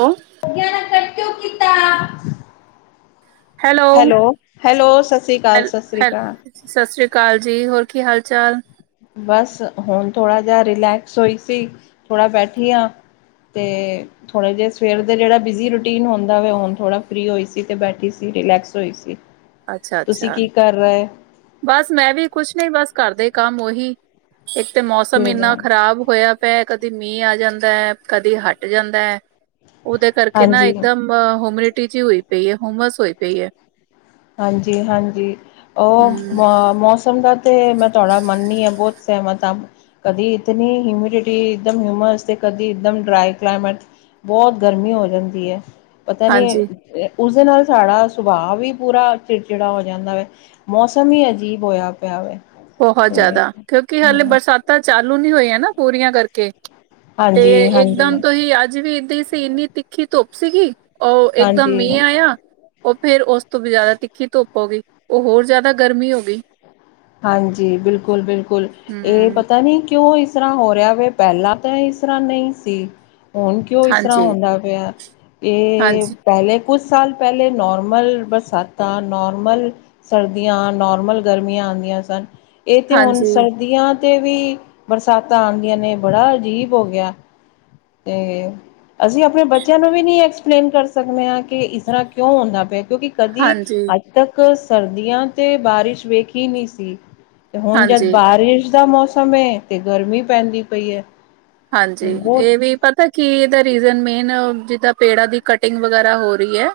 ਹੈਂ- ਕਿਉ ਕੀਤਾ? ਹੈਲੋ, ਹੈਲੋ ਸਤਿ ਸ਼੍ਰੀ ਅਕਾਲ, ਹੈਲ ਸਤਿ ਸ਼੍ਰੀ ਹੈਲ ਅਕਾਲ। ਸਤਿ ਸ੍ਰੀ ਅਕਾਲ ਜੀ, ਹੋਰ ਕੀ ਹਾਲ ਚਾਲ? ਬਸ, ਹੁਣ ਥੋੜ੍ਹਾ ਜਿਹਾ ਰਿਲੈਕਸ ਹੋਈ ਸੀ, ਥੋੜ੍ਹਾ ਬੈਠੀ ਹ ਅਤੇ ਥੋੜੇ ਜਹੇ ਸਵੇਰ ਦਾ ਜਿਹੜਾ ਬੀਜੀ ਰੂਟੀਨ ਹੁੰਦਾ, ਹੁਣ ਥੋੜਾ ਫਰੀ ਹੋਈ ਸੀ ਤੇ ਬੈਠੀ ਸੀ, ਰਿਲੈਕਸ ਹੋਈ ਸੀ। ਤੁਸੀਂ ਅੱਛਾ-ਅੱਛਾ, ਕੀ ਕਰ ਰਹੇ ਹੈ? ਬਸ ਮੈਂ ਵੀ ਕੁਛ ਨ, ਬਸ ਕਰਦੇ ਕੰਮ ਉਹੀ, ਇੱਕ ਤੇ ਮੌਸਮ ਸਵੇਰ ਇੰਨਾ ਦਾ ਖ਼ਰਾਬ ਹੋਇਆ ਪ' ਕਦੀ ਮੀਂਹ ਆ ਜਾਂਦਾ ਹੈ, ਕਦੀ ਹਟ ਜਾਂਦਾ ਹੈ, ਉਹਦੇ ਕਰਕੇ ਨਾ ਹਾਂਜੀ। ਇੱਕਦਮ ਹਮਿਨਿਟੀ ਜਿ ਹੋਈ ਪਈ ਹੈ, ਹੂੰਮਸ ਹੋਈ ਪਈ ਹੈ। ਹਾਂਜੀ-ਹਾਂਜੀ, ਉਹ ਹੂੰ, ਮੌਸਮ ਦਾ ਤੇ ਮੈਂ ਤੁਹਾਡਾ ਮੰਨਨੀ ਹਾਂ, ਬਹੁਤ ਸਹਿਮਤ ਹਾਂ ਕਦੀ ਇਤਨੀ ਹਿਊਮਿਡਿਟੀ ਇੱਕਦਮ ਹਿਊਮਸ, ਕਦੀ ਇੱਕਮ ਡਰਾਾਈ ਕਲਾਈਮੇਟ ਬਹੁਤ ਗਰਮੀ ਹੋ ਜਾਂਦੀ ਹੈ ਪਤਾ ਨੀ, ਹਾਂਜੀ ਉਸਦੇ ਨਾਲ ਸਾਡਾ ਸੁਭਾਅ ਵੀ ਪੂਰਾ ਚਿੜਚਿੜਾ ਹੋ ਜਾਂਦਾ ਵ', ਮੌਸਮ ਹੀ ਅਜੀਬ ਹੋਇਆ ਪਿਆ ਵੈ। ਬਹੁਤ ਜ਼ਿਆਦਾ, ਕਿਉਂਕਿ ਹਾਲੇ ਬਰਸਾਤਾਂ ਚਾਲੂ ਨੀ ਹੋਈਆਂ ਨਾ ਪੂਰੀਆਂ ਕਰਕੇ ਤੇ' ਹਾਂਜੀ ਹਾਂਜੀ ਇੱਕਦਮ ਤੁਸੀ ਅੱਜ ਵੀ ਇਹਦੀ ਸੀ, ਇੰਨੀ ਤਿੱਖੀ ਧੁੱਪ ਸੀਗੀ ਉਹ ਇੱਕਦਮ ਹਾਂਜੀ ਮੀਂ ਆਇਆ ਉਹ ਫੇਰ ਉਸ ਤੋਂ ਵੀ ਜ਼ਿਆਦਾ ਤਿੱਖੀ ਧੁੱਪ ਹੋ ਗਈ, ਉਹ ਹੋਰ ਜ਼ਿਆਦਾ ਗਰਮੀ ਹੋ ਗਈ। ਹਾਂਜੀ, ਬਿਲਕੁਲ-ਬਿਲਕੁਲ, ਇਹ ਹੂੰ ਪਤਾ ਨੀ ਕਿਉਂ ਇਸ ਇਸ ਤਰ੍ਹਾਂ ਹੋ ਰਿਹਾ ਵ', ਪਹਿਲਾਂ ਤਾਂ ਇਸ ਤਰ੍ਹਾਂ ਨਹੀਂ ਸੀ। ਹੁਣ ਕਿਉਂ ਇਸ ਤਰ੍ਹਾਂ ਹਾਂਜੀ ਹੁੰਦਾ ਪਿਆ, ਇਹ ਹਾਂਜੀ ਪਹਿਲੇ ਕੁਛ ਸਾਲ ਪਹਿਲੇ, ਨਾਰਮਲ ਬਰਸਾਤਾ, ਨਾਰਮਲ ਸਰਦੀਆਂ, ਨੋਰਮਲ ਗਰਮੀਆਂ ਆਉਂਦੀਆਂ ਸਨ। ਇਹ ਤੇ ਹੁਣ ਹਾਂਜੀ ਸਰਦੀਆਂ ਤੇ' ਵੀ ਬਰਸਾਤਾਂ ਆਉਂਦੀਆਂ ਨੇ, ਬੜਾ ਅਜੀਬ ਹੋ ਗਿਆ ਤੇ ਅਸੀਂ ਆਪਣੇ ਬੱਚਿਆਂ ਨੂੰ ਵੀ ਨਹੀਂ ਐਕਸਪਲੇਨ ਕਰ ਸਕਦੇ, ਹਾਂ ਕਿ ਇਸ ਤਰ੍ਹਾਂ ਕਿਉਂ ਹੁੰਦਾ ਪਿਆ ਕਿਉਂਕਿ ਕਦੀ ਹਾਂਜੀ ਅੱਜ ਤੱਕ, ਸਰਦੀਆਂ ਤੇ ਬਾਰਿਸ਼ ਵੇਖ ਹੀ ਨਹੀਂ ਸੀ। ਤੇ ਹੁਣ ਜਦ ਹਾਂਜੀ ਬਾਰਿਸ਼ ਦਾ ਮੌਸਮ ਏ, ਤੇ ਗਰਮੀ ਪੈਂਦੀ ਪਈ ਹੈ। ਹਾਂਜੀ, ਬਹੁਤ ਇਹ ਵੀ ਪਤਾ ਕੀ ਇਹਦਾ ਰੀਜ਼ਨ ਮੇਨ, ਜਿਦਾਂ ਪੇੜਾਂ ਦੀ ਕਟਿੰਗ ਵਗੈਰਾ ਹੋ ਰਹੀ ਹੈ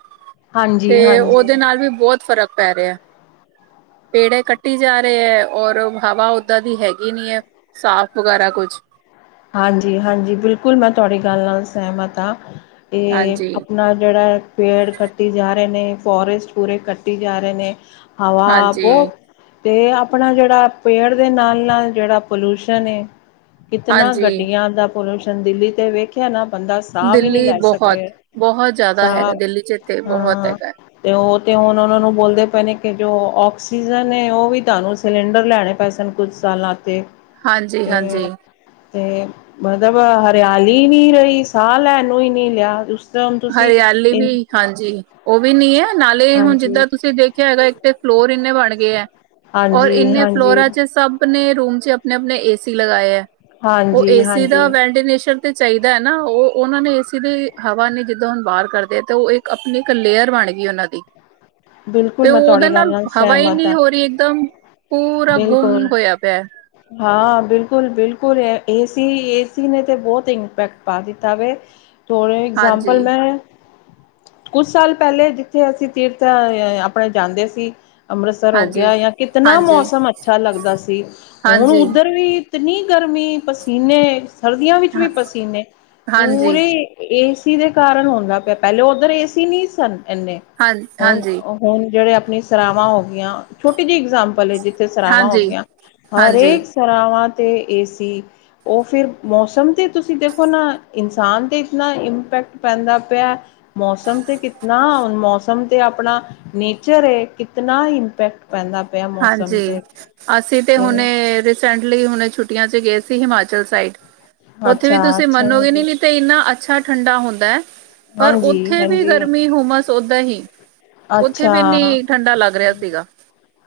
ਹਾਂਜੀ ਤੇ' ਉਹਦੇ ਹਾਂਜੀ ਨਾਲ ਵੀ, ਬਹੁਤ ਫ਼ਰਕ ਪੈ ਰਿਹਾ ਪੇੜੇ ਕੱਟੀ ਜਾ ਰਹੇ ਹੈ, ਔਰ ਹਵਾ ਓਦਾਂ ਦੀ ਹੈਗੀ ਨੀ ਹੈ ਸਾਫ਼ ਵਗੈਰਾ ਕੁੱਛ ਹਾਂਜੀ-ਹਾਂਜੀ, ਬਿਲਕੁਲ ਮੈਂ ਤੁਹਾਡੀ ਗੱਲ ਨਾਲ ਸਹਿਮਤ ਆ। ਏ ਹਾਂਜੀ ਆਪਣਾ ਜੇੜਾ ਯਾ ਪੇੜ ਕੱਟੀ ਜਾ ਰਹੇ ਨੇ, ਫੋਰਸਟ ਪੂਰੇ ਕੱਟੀ ਜਾ ਰਹੇ ਨੇ, ਹਵਾ ਹਾਂਜੀ ਬੋਤ ਤੇ ਆਪਣਾ ਜੇੜਾ ਪੇੜ ਦੇ ਨਾਲ-ਨਾਲ ਜੇੜਾ ਪੋਲਿਊਸ਼ਨ ਏ ਇਤਨਾਂ ਹਾਂਜੀ ਗੱਡੀਆਂ ਦਾ ਪੋਲਿਊਸ਼ਨ ਦਿੱਲੀ ਤੇ ਵੇਖ ਯਾਂ ਨਾ ਬੰਦਾ ਸਾਹ ਵੀ ਨੀ ਦਿੱਲੀ ਲੈ ਸਕ ਬਹੁਤ ਰੇਹਾ ਬਹੁਤ ਜ਼ਿਆਦਾ ਸਾਹ ਹੈਗਾ ਦਿੱਲੀ ਚ ਤੇ ਬਹੁਤ ਹਾਂ ਹੈਗਾ ਤੇ ਓ ਤੇ ਹੁਣ ਓਨਾਂ ਨੂੰ ਬੋਲਦੇ ਪਏ ਨੇ ਕਿ ਜੋ ਆਕਸੀਜਨ ਨੇ ਓਵੀ ਤਾਨੂੰ ਸਿਲੰਡਰ ਲੈਣੇ ਪੈ ਸਨ ਕੁਛ ਸਾਲਾਂ ਤੇ, ਹਾਂਜੀ ਹਾਂਜੀ ਤੇ ਤੇ ਮਤਲਬ ਹਰਿਆਲੀ ਨੀ ਰਹੀ ਸਾਹ ਲੈਣ ਨੂੰ ਈ ਨੀ ਰੇਯਾ ਹਰਿਆਲੀ ਵੀ ਹਾਂਜੀ, ਓ ਵੀ ਨੀ ਐ ਨਾਲੇ ਹੁਣ ਹਾਂਜੀ ਜਿੱਦਾਂ ਤੁਸੀਂ ਦੇਖਿਆ ਹੈਗਾ ਤੇ ਫਲੋਰ ਏਨੇ ਬਣ ਗਏ ਐ ਔਰ ਹਾਂਜੀ ਏਨੇ ਹਾਂਜੀ ਫਲੋਰਾਂ ਚ ਸਭ ਆਪਣੇ ਰੂਮ ਚ' ਆਪਣੇ-ਆਪਣੇ ਏਸੀ ਲਗਾਏ ਏ। ਓ ਹਾਂਜੀ ਏਸੀ ਦਾ ਹਾਂਜੀ ਵਟੀਨਲੇਸ਼ਨ ਤੇ ਚਾਹੀਦਾ ਏ ਨਾ ਓ ਓਨਾਂ ਨੇ ਏਸੀ ਦੀ ਹਵਾ ਨੀ ਜ ਜਦ ਹੁਣ ਬਾਰ ਕਰਦੇ ਆ ਤੇ ਓ ਏਕ ਆਪਣੀ ਏਕ ਲੇਅਰ ਬਣ ਗਈ ਓਨਾਂ ਦੀ ਬਿਲਕੁਲ ਤੇ ਮੈਂ ਉਦੇ ਤੁਹਾਡੀ ਗੱਲ ਨਾਲ ਹਵਾ ਹੀ ਸਹਿਮਤ ਨੀ ਹਾਂ ਹੋ ਰਹੀ ਇਕਦਮ ਬਿਲਕੁਲ ਹਾਂ ਬਿਲਕੁਲ-ਬਿਲਕੁਲ ਏਸੀ-ਏਸੀ ਨੇ ਤੇ ਬੋਤ ਇੰਪੈਕਟ ਪਾ ਦਿੱਤਾ ਵੇ ਫੋਰ ਹਾਂਜੀ ਐਗਜ਼ਾਮਪਲ ਮੈਂ ਕੁਛ ਸਾਲ ਪੈਲੇ ਜਿੱਥੇ ਅਸੀਂ ਤੀਰਥ ਅ ਯਾ ਆਪਣੇ ਜਾਂਦੇ ਸੀ ਅੰਮ੍ਰਿਤਸਰ ਹੋ ਹਾਂਜੀ ਗਿਆ ਜਾਂ ਕਿਤਨਾ ਹਾਂਜੀ ਮੌਸਮ ਅੱਛਾ ਲੱਗਦਾ ਸੀ। ਹੁਣ ਹਾਂਜੀ ਉੱਧਰ ਵੀ ਇਤਨੀ ਗਰਮੀ ਪਸੀਨੇ, ਸਰਦੀਆਂ ਵਿੱਚ ਹਾਂ ਵੀ ਪਸੀਨੇ, ਹਾਂਜੀ, ਪੂਰੇ ਏ ਸੀ ਦੇ ਕਾਰਨ ਹੁੰਦਾ ਪਿਆ। ਪੈਲੇ ਉੱਧਰ ਏ ਸੀ ਨੀ ਸਨ ਏਨੇ ਹਾਂ ਹੁਣ ਹਾਂਜੀ, ਹੁਣ ਜੇੜੇ ਆਪਣੀ ਸਰਾਵਾਂ ਹੋ ਗਈਆਂ। ਛੋਟੀ ਜਿਹੀ ਇਗਜਾਮਪਲ ਸਰਾਵਾਂ ਹੋ ਹਾਂਜੀ, ਗਈਆਂ। ਹਾਂਜੀ, ਹਰੇਕ ਸਰਾਵਾਂ ਤੇ ਏ ਸੀ ਓ ਫਿਰ ਮੌਸਮ ਤੇ ਤੁਸੀਂ ਦੇਖੋ ਨਾ ਇਨਸਾਨ ਤੇ ਇਤਨਾ ਇੰਪੈਕਟ ਪੈਂਦਾ ਪਿਆ। ਮੌਸਮ ਤੇ ਕਿਤਨਾ, ਹੁਣ ਮੌਸਮ ਤੇ ਆਪਣਾ ਨੇਚਰ ਏ ਕਿਤਨਾ ਇੰਪੈਕਟ ਪੈਂਦਾ ਪਿਆ ਮੌਸਮ ਹਾਂਜੀ। ਤੇ ਅਸੀਂ ਤੇ ਹੁਣੇ ਰੀਸੈਂਟਲੀ ਹੁਣੇ ਛੁੱਟੀਆਂ ਚ ਗਏ ਸੀ ਹਿਮਾਚਲ ਸਾਈਡ ਓਥੇ ਵੀ ਅੱਛਾ ਤੁਸੀਂ ਅੱਛਾ ਮੰਨੋਗੇ ਹਾਂਜੀ ਨੀ ਤੇ ਏਨਾ ਅੱਛਾ ਠੰਡਾ ਹੁੰਦਾ ਏ। ਪਰ ਹਾਂਜੀ ਓਥੇ ਵੀ ਹਾਂਜੀ ਗਰਮੀ, ਹੋਮਸ ਔਦਾ ਹੀ, ਓਥੇ ਵੀ ਅੱਛਾ ਨੀ ਠੰਡਾ ਲੱਗ ਰਿਹਾ ਸੀਗਾ।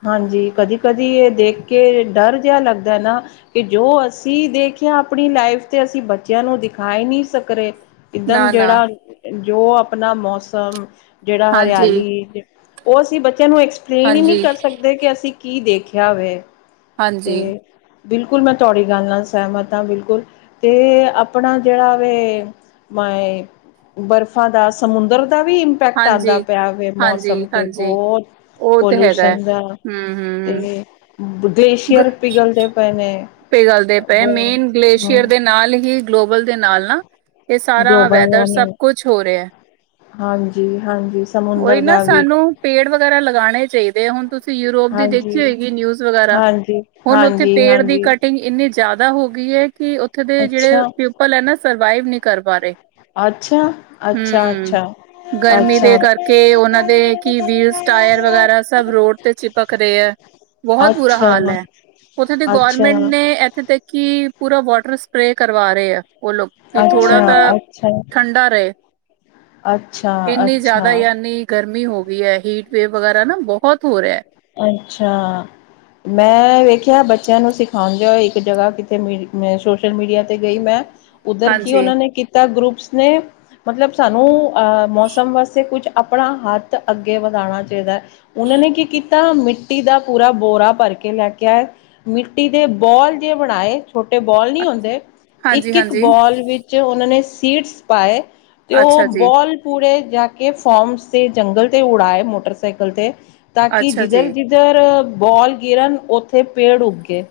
ਹਾਂਜੀ, ਕਦੀ-ਕਦੀ ਏਹ ਦੇਖ ਕੇ ਡਰ ਜੇਹਾ ਲੱਗਦਾ ਏ ਨਾ। ਕਿ ਜੋ ਅਸੀਂ ਦੇਖਿਆ ਆਪਣੀ ਲਾਈਫ ਤੇ ਅਸੀਂ ਬੱਚਿਆਂ ਨੂੰ ਦਿਖਾਈ ਨੀ ਸਕ ਰਹੇ। ਇੱਕਦਮ ਨਾ ਨਾ ਜੇੜਾ ਜੋ ਆਪਣਾ ਮੌਸਮ, ਜੇੜਾ ਹਾਂਜੀ ਹਰਿਆਲੀ ਓ ਅਸੀਂ ਬੱਚਿਆਂ ਨੂੰ ਐਕਸਪਲੇਨ ਈ ਨੀ ਹਾਂਜੀ ਕਰ ਸਕਦੇ ਕਿ ਅਸੀਂ ਕੀ ਦੇਖਿਆ ਵੇ ਤੇ ਹਾਂਜੀ ਬਿਲਕੁਲ ਮੈਂ ਤੁਹਾਡੀ ਗੱਲ ਨਾਲ ਸਹਿਮਤ ਆ। ਬਿਲਕੁਲ ਤੇ ਆਪਣਾ ਜੇੜਾ ਵੇ ਮਾਏ ਬਰਫ਼ਾਂ ਦਾ, ਸਮੁੰਦਰ ਦਾ ਵੀ ਇੰਪੈਕਟ ਹਾਂਜੀ ਆਂਦਾ ਪਿਆ। ਤੇ ਮੌਸਮ ਹਾਂਜੀ ਤੇ ਹਾਂਜੀ ਬੋਤ ਉਹ ਤੇ ਹੈਗਾ ਹੈ ਪੋਲੂਸ਼ਨ ਦਾ ਹਮ ਹਮ ਤੇ‌ ਗਲੇਸ਼ੀਅਰ ਪਿਘਲਦੇ ਪਏ ਨੇ। ਪੇ ਗੱਲਦੇ ਪਏ, ਮੇਨ ਗਲੇਸ਼ੀਅਰ ਦੇ ਨਾਲ ਹੀ ਗਲੋਬਲ ਦੇ ਨਾਲ ਨਾ, ਇਹ ਸਾਰਾ ਗਲੋਬਲ ਵੈਦਰ ਸਭ ਕੁਛ ਹੋ ਰਿਹਾ। ਹਾਂਜੀ-ਹਾਂਜੀ। ਓਈ ਨਾ ਸਾਨੂੰ ਪੇੜ ਵਗੈਰਾ ਲਗਾਣੇ ਚਾਈ ਦੇ ਹੁਣ ਤੁਸੀਂ ਯੂਰੋਪ ਦੀ ਹਾਂਜੀ ਦੇਖੀ ਹੋਏਗੀ ਨਿਊਜ਼ ਵਗੈਰਾ, ਹਾਂਜੀ ਹੁਣ ਓਥੇ ਹਾਂਜੀ ਪੇੜ ਦੀ ਹਾਂਜੀ ਕਟਿੰਗ ਇੰਨੀ ਜ਼ਿਆਦਾ ਹੋ ਗਈ ਏ ਕਿ, ਉੱਥੇ ਦੇ ਜਿਹੜੇ ਅੱਛਾ ਪੀਪਲ ਐ ਨਾ, ਸਰਵਾਈਵ ਨਹੀਂ ਕਰ ਪਾ ਰਹੇ। ਅੱਛਾ, ਅੱਛਾ-ਅੱਛਾ, ਅੱਛਾ। ਕੇ ਉਹਨਾ ਦੇ ਕੀ ਵੀਲਸ-ਟਾਇਰ ਵਗੈਰਾ, ਸਬ ਰੋਡ ਤੇ ਚਿਪਕ ਰਹੇ ਆ। ਬਹੁਤ ਬੁਰਾ ਅੱਛਾ ਹਾਲ ਹੈ, ਉੱਥੇ ਤੇ ਗੌਰਮੈਂਟ ਅੱਛਾ ਨੇ, ਇੱਥੇ ਤੇ ਕੀ, ਪੂਰਾ ਵਾਟਰ ਸਪ੍ਰੇ ਕਰਵਾ ਰਹੇ ਆ, ਉਹ ਲੋਕ। ਕਿ ਅੱਛਾ ਥੋੜਾ ਤਾ ਅੱਛਾ ਅੱਛਾ ਠੰਡਾ ਰਹੇ, ਅੱਛਾ ਇੰਨੀ ਜ਼ਿਆਦਾ ਅੱਛਾ ਇੰਨੀ ਗਰਮੀ ਹੋ ਗਈ ਐ, ਹੀਟ ਵੇੇਵ ਵਗੈਰਾ ਨਾ ਬਹੁਤ ਹੋ ਰਿਹਾ। ਅੱਛਾ! ਮੈਂ, ਵੇਖਿਆ ਬੱਚਿਆਂ ਨੂੰ ਸਿਖਾਉਂਦੇ ਇੱਕ ਜਗ੍ਹਾ ਕਿਥੇ ਮੀ, ਸੋਸ਼ਲ ਮੀਡੀਆ 'ਤੇ ਗਈ ਮੈਂ। ਉੱਧਰ ਕੀ ਹਾਂਜੀ ਉਹਨਾਂ ਨੇ ਕੀਤਾ, ਗਰੁੱਪਸ ਨੇ। ਮਤਲਬ ਸਾਨੂੰ, ਅ ਮੌਸਮ ਵਾਸਤੇ ਕੁਝ ਆਪਣਾ ਹੱਥ ਅੱਗੇ ਵਧਾਣਾ ਚਾਹੀਦਾ। ਉਹਨਾਂ ਨੇ ਕੀ, ਕੀ ਤਾਂ ਮਿੱਟੀ ਦਾ ਪੂਰਾ ਬੋਰਾ ਭਰਕੇ ਲੈਕੇ ਆਏ, ਮਿੱਟੀ ਦੇ ਬੌਲ ਜੇ ਬਣਾਏ। ਛੋਟੇ ਬੌਲ ਨਹੀਂ ਹੋਂਦੇ, ਹਾਂਜੀ ਇੱਕ-ਇੱਕ ਹਾਂਜੀ ਬੌਲ ਵਿੱਚ ਉਹਨਾਂ ਨੇ ਸੀਡਸ ਪਾਏ। ਤੇ ਉਹ ਅੱਛਾ ਜੀ ਬੌਲ ਪੂਰੇ ਜਾਕੇ ਫੌਰਮਸ ਤੇ ਜੰਗਲ 'ਤੇ ਉਡਾਏ ਮੋਟਰਸਾਈਕਲ 'ਤੇ। ਤਾਂ ਕਿ ਅੱਛਾ ਜੀ ਜਿਧਰ-ਜਿਧਰ, ਬੌਲ ਗਿਰਨ ਉੱਥੇ ਪੇੜ ਉੱਗੇ।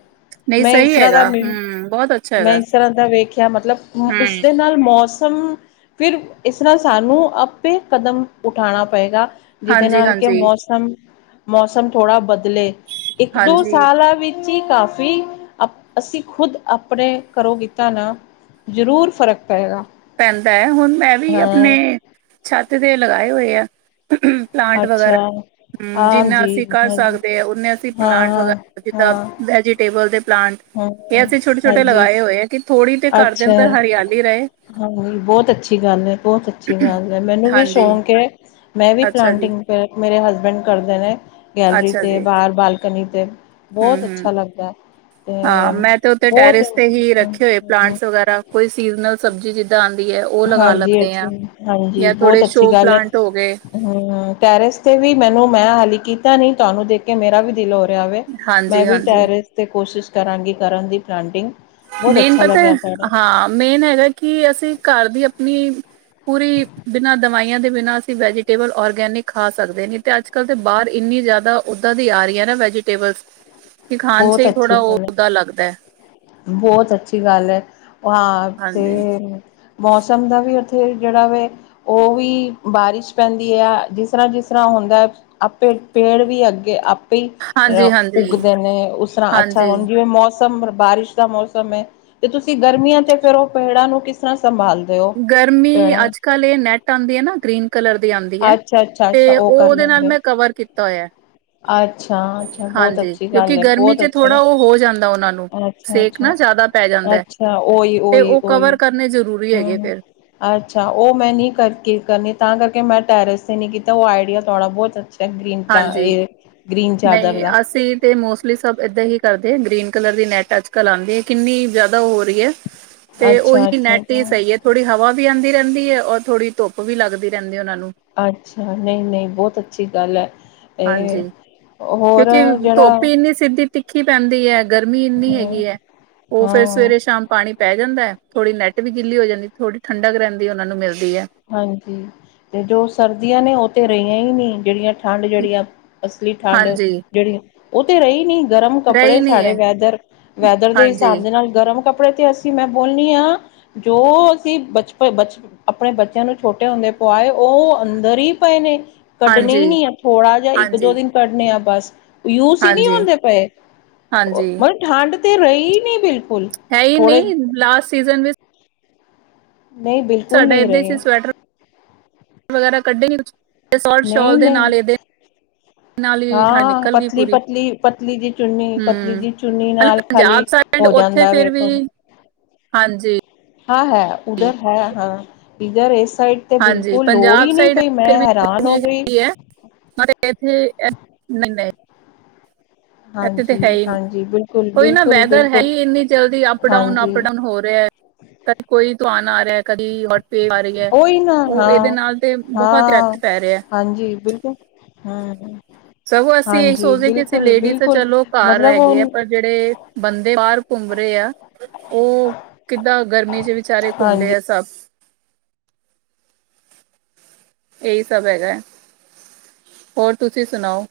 ਨਹੀਂ ਮੈਂ ਇਸ ਸਹੀ ਤਰ੍ਹਾਂ ਦਾ ਹੈਗਾ ਮ, ਹਮ ਬਹੁਤ ਅੱਛਾ ਮੈਂ ਹੈਗਾ ਇਸ ਤਰ੍ਹਾਂ ਦਾ ਵੇਖਿਆ ਮਤਲਬ, ਹਮ ਉਸਦੇ ਨਾਲ ਮੌਸਮ, ਫਿਰ ਇਸਰਾ ਸਾਨੂੰ ਆਪੇ ਕਦਮ ਉਠਾਣਾ ਪਏਗਾ। ਜਿਹਦੇ ਹਾਂਜੀ ਨਾਲ ਕਿ ਹਾਂਜੀ ਮੌਸਮ, ਮੌਸਮ ਥੋੜਾ ਬਦਲੇ, ਇੱਕ-ਦੋ ਹਾਂਜੀ ਸਾਲਾ ਵਿੱਚ ਜ ਕਾਫੀ, ਅ ਅਸੀਂ ਖੁਦ ਆਪਣੇ ਘਰੋ ਕੀਤਾ ਨਾ ਜ਼ਰੂਰ ਫ਼ਰਕ ਪਏਗਾ। ਪੈਂਦਾ ਏ, ਹੁਣ ਮੈਂ ਵੀ ਹਾਂ ਆਪਣੇ ਛੱਤ ਤੇ ਲਗਾਏ ਹੋਏ ਆ। ਪਲਾਂਟ ਵਗੈਰਾ, ਅੱਛਾ ਹੂੰ, ਜਿੰਨਾ ਹਾਂਜੀ ਅਸੀਂ ਕਰ ਹਾਂਜੀ ਸਕਦੇ ਆ ਓਨੇ ਅਸੀਂ ਪਲਾਂਟ ਹਾਂ ਵਗੈਰਾ ਹਾਂ ਜਿੱਦਾਂ [inaudible] ਹਾਂ ਇਹ ਹਾਂ ਅਸੀਂ ਛੋਟੇ-ਛੋਟੇ ਹਾਂਜੀ ਲਗਾਏ ਹੋਏ ਆ, ਕਿ ਥੋੜ੍ਹੀ ਦੇ ਘਰ ਦੇ ਅੰਦਰ ਅੱਛਾ ਹਰਿਆਲੀ ਰਹੇ। ਹਾਂਜੀ, ਬਹੁਤ ਅੱਛੀ ਗੱਲ ਏ, ਬਹੁਤ ਅੱਛ ਗੱਲ ਏ, ਮੈਨੂੰ ਵੀ ਹਾਂਜੀ, ਸ਼ੌਂਕ ਏ, ਮੈਂ ਵੀ ਅੱਛਾ ਜੀ, ਪਲਾਂਟਿੰਗ ਮੇਰੇ ਹਸਬੈਂਡ ਕਰਦੇ ਨੇ। ਗੈਲਰੀ ਅੱਛਾ 'ਤੇ ਜੀ, ਬਾਹਰ ਬਾਲਕਨੀ ਤੇ, ਬਹੁਤ ਅੱਛਾ ਹੂੰ-ਹੂੰ। ਲੱਗਦਾ। ਤੇ ਹਾਂ, ਮੈਂ ਤੇ ਉੱਥੇ ਬਹੁਤ ਟੈਰਿਸ ਤੇ ਹੀ ਰੱਖੇ ਹੋਏ ਪਲਾਂਟਸ ਵਗੈਰਾ, ਕੋਈ ਸੀਜਨਲ ਸਬਜ਼ੀ ਜ ਦਾਂ ਆਂਦੀ ਏ, ਉਹ ਲਗਾ ਹਾਂਜੀ ਲੇਂਨੇ ਆ, ਅੱਛੀ ਯਾ ਥੋੜੇ ਸ਼ੋ ਪਲਾਂਟ ਹੋਗੇ। ਹੂੰ, ਟੈਰਿਸ ਤੇ ਵੀ ਮੈਨੂੰ ਮੈਂ ਹਾਲੀ ਕੀਤਾ ਨੀ, ਤੁਹਾਨੂੰ ਦੇਖਕੇ ਮੇਰਾ ਵੀ ਦਿਲ ਹੋ ਰਿ ਮੈਂ ਵੀ ਹਾਂਜੀ-ਹਾਂਜੀ ਟੈਰਿਸ ਤੇ ਕੋਸ਼ਿਸ਼ ਕਰਾਂਗੀ ਕਰਨ ਦੀ, ਪਲਾਂਟਿੰਗ। ਬਹੁਤ ਮੇਨ ਅੱਛਾ ਪਤਾ ਏ, ਲੱਗਿਆ ਤੁਹਾਡਾ ਹਾਂ, ਮੇਨ ਹੈਗਾ ਕਿ ਅਸੀਂ ਘਰ ਦੀ ਅਪਨੀ ਪੂਰੀ ਬਿਨਾਂ ਦਵਾਈਆਂ ਦੇ, ਬਿਨਾਂ ਅਸੀਂ ਵੈਜੀਟੇਬਲ ਔਰਗੈਨਿਕ ਖਾ ਸਕਦੇ ਨਹੀ ਤੇ ਅੱਜ ਅੱਜ-ਕਲ ਤੇ ਬਾਹਰ ਇੰਨੀ ਜਿਆਦਾ ਓਦਾਂ ਦੀ ਆ ਰਹੀ ਆ ਨਾ [inaudible] ਕਿ ਖਾਣ'ਚ ਬਹੁਤ ਹੀ ਅੱਛੀ ਥੋੜਾ, ਓ ਗੱਲ ਓਦਾਂ ਲੱਗਦੈ। ਬਹੁਤ ਅੱਛੀ ਗੱਲ ਏ, ਹਾਂ, ਹਾਂਜੀ ਤੇ ਮੌਸਮ ਦਾ ਵੀ ਉੱਥੇ, ਜਿਹੜਾ ਵੇ ਓਹ ਵੀ ਬਾਰਿਸ਼ ਪੈਂਦੀ ਆ, ਜਿਸ ਤਰ੍ਹਾਂ ਜਿਸ ਤਰ੍ਹਾਂ ਹੁੰਦੈ ਆਪੇ, ਪੇੜ ਵੀ ਅੱਗੇ ਆਪੇ ਈ ਹਾਂਜੀ ਹਾਂਜੀ ਉੱਗਦੇ ਨੇ, ਉਸ ਤਰ੍ਹਾਂ ਅੱਛਾ ਹਾਂਜੀ ਹੁਣ ਵੀ ਜਿਵੇਂ ਮੌਸਮ, ਬਾਰਿਸ਼ ਦਾ ਮੌਸਮ ਏ, ਤੇ ਤੁਸੀਂ ਗਰਮੀਆਂ ਤੇ ਫੇਰ ਉਹ ਪੇੜਾਂ ਨੂੰ ਕਿਸ ਤਰ੍ਹਾਂ ਸੰਭਾਲ ਗਰਮੀ, ਅੱਜ-ਕੱਲ ਇਹ ਨੈੱਟ ਆਂਦੀ ਆ ਨਾ, ਗ੍ਰੀਨ ਕਲਰ ਦੀ ਆਂਦੀ ਐ, ਅੱਛਾ ਅੱਛਾ ਅੱਛਾ ਤੇ ਉਹ ਕਰ ਉਹਦੇ ਨਾਲ ਲੈਂਦੇ ਮੈਂ ਕਵਰ ਕੀਤਾ ਹੋਇਆ। ਅੱਛਾ ਅੱਛਾ ਬਹੁਤ ਹਾਂਜੀ, ਅੱਛੀ ਕਿਉਂਕਿ ਗੱਲ ਹੈ ਬਹੁਤ ਗਰਮੀ'ਚ ਅੱਛਾ ਥੋੜ੍ਹਾ ਉਹ ਹੋ ਜਾਂਦਾ ਉਹਨਾਂ ਨੂੰ। ਅੱਛਾ ਸੇਕ ਅੱਛਾ ਨਾ ਜ਼ਿਆਦਾ ਪੈ ਜਾਂਦਾ ਐ, ਅੱਛਾ ਉਹੀ ਤੇ ਉਹੀ ਉਹ ਕਵਰ ਉਹੀ ਕਰਨੇ ਜ਼ਰੂਰੀ ਹੇਗੇ। ਹਮ ਅੱਛਾ, ਉਹ ਮੈਂ ਨਹੀਂ ਕਰਕੇ ਕਰਨੀ, ਤਾਂ ਕਰਕੇ ਮੈਂ ਟੈਰਿਸ ਨੀ ਕੀਤਾ, ਉਹ ਆਈਡੀਆ ਥੋੜ੍ਹਾ ਬਹੁਤ ਅੱਛਾ ਗ੍ਰੀਨ ਹਾਂਜੀ ਗ੍ਰੀਨ ਚਾਦਰ ਨਹੀਂ, ਦਾ ਅਸੀਂ ਤੇ ਮੋਸਟਲੀ ਸਭ ਇਏਦਾਂ ਹੀ ਕਰਦੇ, ਗ੍ਰੀਨ ਕਲਰ ਦੀ ਨੈਟ ਅੱਜ ਕਲ ਆਉਂਦੀ ਹੈ, ਕਿੰਨੀ ਜ਼ਿਆਦਾ ਉਹ ਹੋ ਰਹੀ ਹੈ ਤੇ ਉਹੀ, ਅੱਛਾ ਅੱਛਾ ਨੈਟ ਹੀ ਅੱਛਾ ਸਹੀ ਹੈ ਥੋੜ੍ਹੀ ਹਵਾ ਵੀ ਆਉਂਦੀ ਰਹਿੰਦੀ ਹੈ, ਔਰ ਥੋੜੀ ਧੁੱਪ ਵੀ ਲੱਗਦੀ ਰਹਿੰਦੀ ਹੈ ਉਹਨਾ ਨੂੰ। ਅੱਛਾ, ਨਹੀਂ ਨਹੀਂ, ਬਹੁਤ ਅੱਛੀ ਗੱਲ ਹੈ ਇਹ। ਹਾਂਜੀ ਹੋਰ ਕਿਉਂਕਿ ਜਿਹੜਾ ਧੋਪੀ, ਇੰਨੀ ਸਿੱਧੀ ਤਿੱਖੀ ਪੈਂਦੀ ਹੈ, ਗਰਮੀ ਇੰਨੀ ਹਾਂ ਹੈਗੀ ਹੈ। ਉਹ ਫੇਿਰ, ਹਾਂ ਸਵੇਰੇ ਸ਼ਾਮ ਪਾਣੀ ਪੈ ਜਾਂਦਾ ਹੈ, ਥੋੜ੍ਹੀ ਨੈੱਟ ਵੀ ਗਿੱਲੀ ਹੋ ਜਾਂਦੀ, ਥੋੜ੍ਹੀ ਠੰਡਕ ਰਹਿੰਦੀ ਉਹਨਾ ਨੂੰ ਮਿਲਦੀ ਹੈ। ਹਾਂਜੀ, ਤੇ ਜੋ ਸਰਦੀਆਂ ਨੇ ਉਹ ਤੇ ਰਹੀਆਂ ਹੀ ਨਹੀਂੀ, ਜਿਹੜੀਆਂ ਠੰਡ ਜਿਹੜੀ ਆ, ਅਸਲੀ ਠੰਡ ਹਾਂਜੀ ਜਿਹੜੀ, ਉਹ ਤੇ ਰਹੀ ਨਹੀਂੀ। ਗਰਮ ਕੱਪੜੇ ਰਹੀ ਨਹੀਂ ਸਾਡੇ ਹੈ ਵੈਦਰ, ਵੈਦਰ ਦੇ ਹਾਂਜੀ ਹਿਸਾਬ ਦੇ ਨਾਲ ਗਰਮ ਕੱਪੜੇ ਤੇ ਮੈਂ ਬੋਲਣੀ ਹਾਂ, ਜੋ ਅਸੀਂ ਬਚਪਨ ਬਚ ਆਪਣੇ ਬੱਚਿਆਂ ਨੂੰ ਛੋਟੇ ਹੁੰਦੇ ਪਆਏ, ਉਹ ਅੰਦਰ ਹੀ ਪਏ ਨੇ ਕੱਢਣੇ ਹੀ ਹਾਂਜੀ ਨਹੀਂ, ਆ ਥੋੜਾ ਜਿ ਇੱਕ ਹਾਂਜੀ ਦੋ ਦਿਨ ਕੱਢਣੇੇ ਆ ਬਸ ਯੂਸ ਹੀ ਨਹੀਂ ਹਾਂਜੀ ਆੁੰਦੇ ਪਏ, ਹਾਂਜੀ ਮਤਲ ਠੰਡ ਤਾਂ ਰਹੀ ਨਹੀਂ ਬਿਲਕੁਲ ਹੈ ਹੀ ਥੋੜੇ ਨਹੀ, ਲਾਸਟ ਸੀਜਨ ਵਿੱਚ ਨਹੀਂ, ਬਿਲਕੁਲ ਸਾਡਾ ਨਹੀਂ ਏਦੇਾਂ 'ਚ, ਰਹੇ ਸਵੈਟਰ ਵਗੈਰਾ ਕੱਢੇ ਸਾਲਟ ਨਹੀਂ ਸ਼ਾਲ ਦੇ ਨਹੀਂ ਨਾਲ, ਇਹਦੇ ਨਾਲ ਹੀ ਠ ਹਾਂ ਨਿਕਲ ਗਈ ਪਤਲੀ ਪੂਰੀ, ਪਤਲੀ ਪਤਲੀ ਜੀ ਚੁੰਨੀ ਪਤਲੀ ਹਮ, ਜੀ ਚੁੰਨੀ ਹਾਲੀ ਨਾਲ ਪੰਜਾਬ ਖਾਲੀ ਸ ਪਿੰਡ ਹੋ ਉੱਥੇ ਜਾਂਦਾ ਵੇ ਫਿਰ ਵੀ, ਕੋਲ। ਹਾਂਜੀ ਹਾਂ ਹੈ, ਉਧਰ ਹੈ ਹਾਂ, ਇਧਰ ਇਸ ਸਾਈਡ ਤੇ ਹਾਂਜੀ ਬਿਲਕੁਲ ਲੋੜ ਪੰਜਾਬ ਹੀ ਨਹੀਂੀ ਸਾਈਡ ਪਈ, ਮੈਂ ਹੈਰਾਨ ਹੋ ਗਈ ਮ ਇਹਥੇ ਨਹੀਂ, ਨਹੀਂ ਇੱਥੇ ਤਾਂ ਹੈ ਹਾਂਜੀ ਹੀ ਨਹੀਂ, ਹਾਂਜੀ ਬਿਲਕੁਲ ਕੋਈ ਨਾ ਬਿਲਕੁਲ ਵੈਦਰ ਹੈ ਬਿਲਕੁਲ ਹੀ ਇੰਨੀ ਜਲਦੀ ਅਪ ਡਾਊਨ, ਹਾਂਜੀ ਅਪ ਡਾਊਨ ਹੋ ਰਿਹਾ ਹੈ। ਕਦੀ ਕੋਈ ਤੂੰ ਆ ਨਾ ਆ ਰਿਹਾ, ਕਦੀ ਵੇਵ ਆ ਰਹੀ ਹੈ ਉਹੀ ਨਾ, ਉਹ ਇਹਦੇ ਹਾਂ, ਨਾਲ ਤੇ ਬਹੁਤ ਹਾਂ ਇਫੈਕਟ ਪੈ ਰਿਹਾ ਹਾਂਜੀ, ਬਿਲਕੁਲ ਹਾਂ। ਸਗੋਂ ਅਸੀਂ ਇਹੀ ਸੋਚਦੇ, ਕਿ ਅਸੀਂ ਲੇਡੀਜ਼ ਤਾਂ ਚਲੋ ਘਰ ਮਤਲਬ ਰਹਿ ਗਈ ਉਹ ਪਰ ਜਿਹੜੇ ਬੰਦੇ, ਬਾਹਰ ਘੁੰਮ ਰਹੇ ਆ ਉਹ ਕਿੱਦਾਂ, ਗਰਮੀ 'ਚ ਵਿਚਾਰੇ ਹਾਂਜੀ ਘੁੰਮਦੇ ਆ ਸਭ ਇਹੀ ਸਭ ਹੈਗਾ ਹੈ, ਹੋਰ ਤੁਸੀਂ ਸੁਣਾਓ?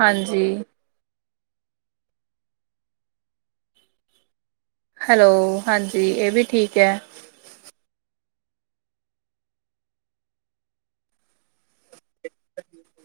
ਹਾਂਜੀ। ਹੈਲੋ, ਹਾਂਜੀ, ਇਹ ਵੀ ਠੀਕ ਹੈ। ਅੱ [inaudible]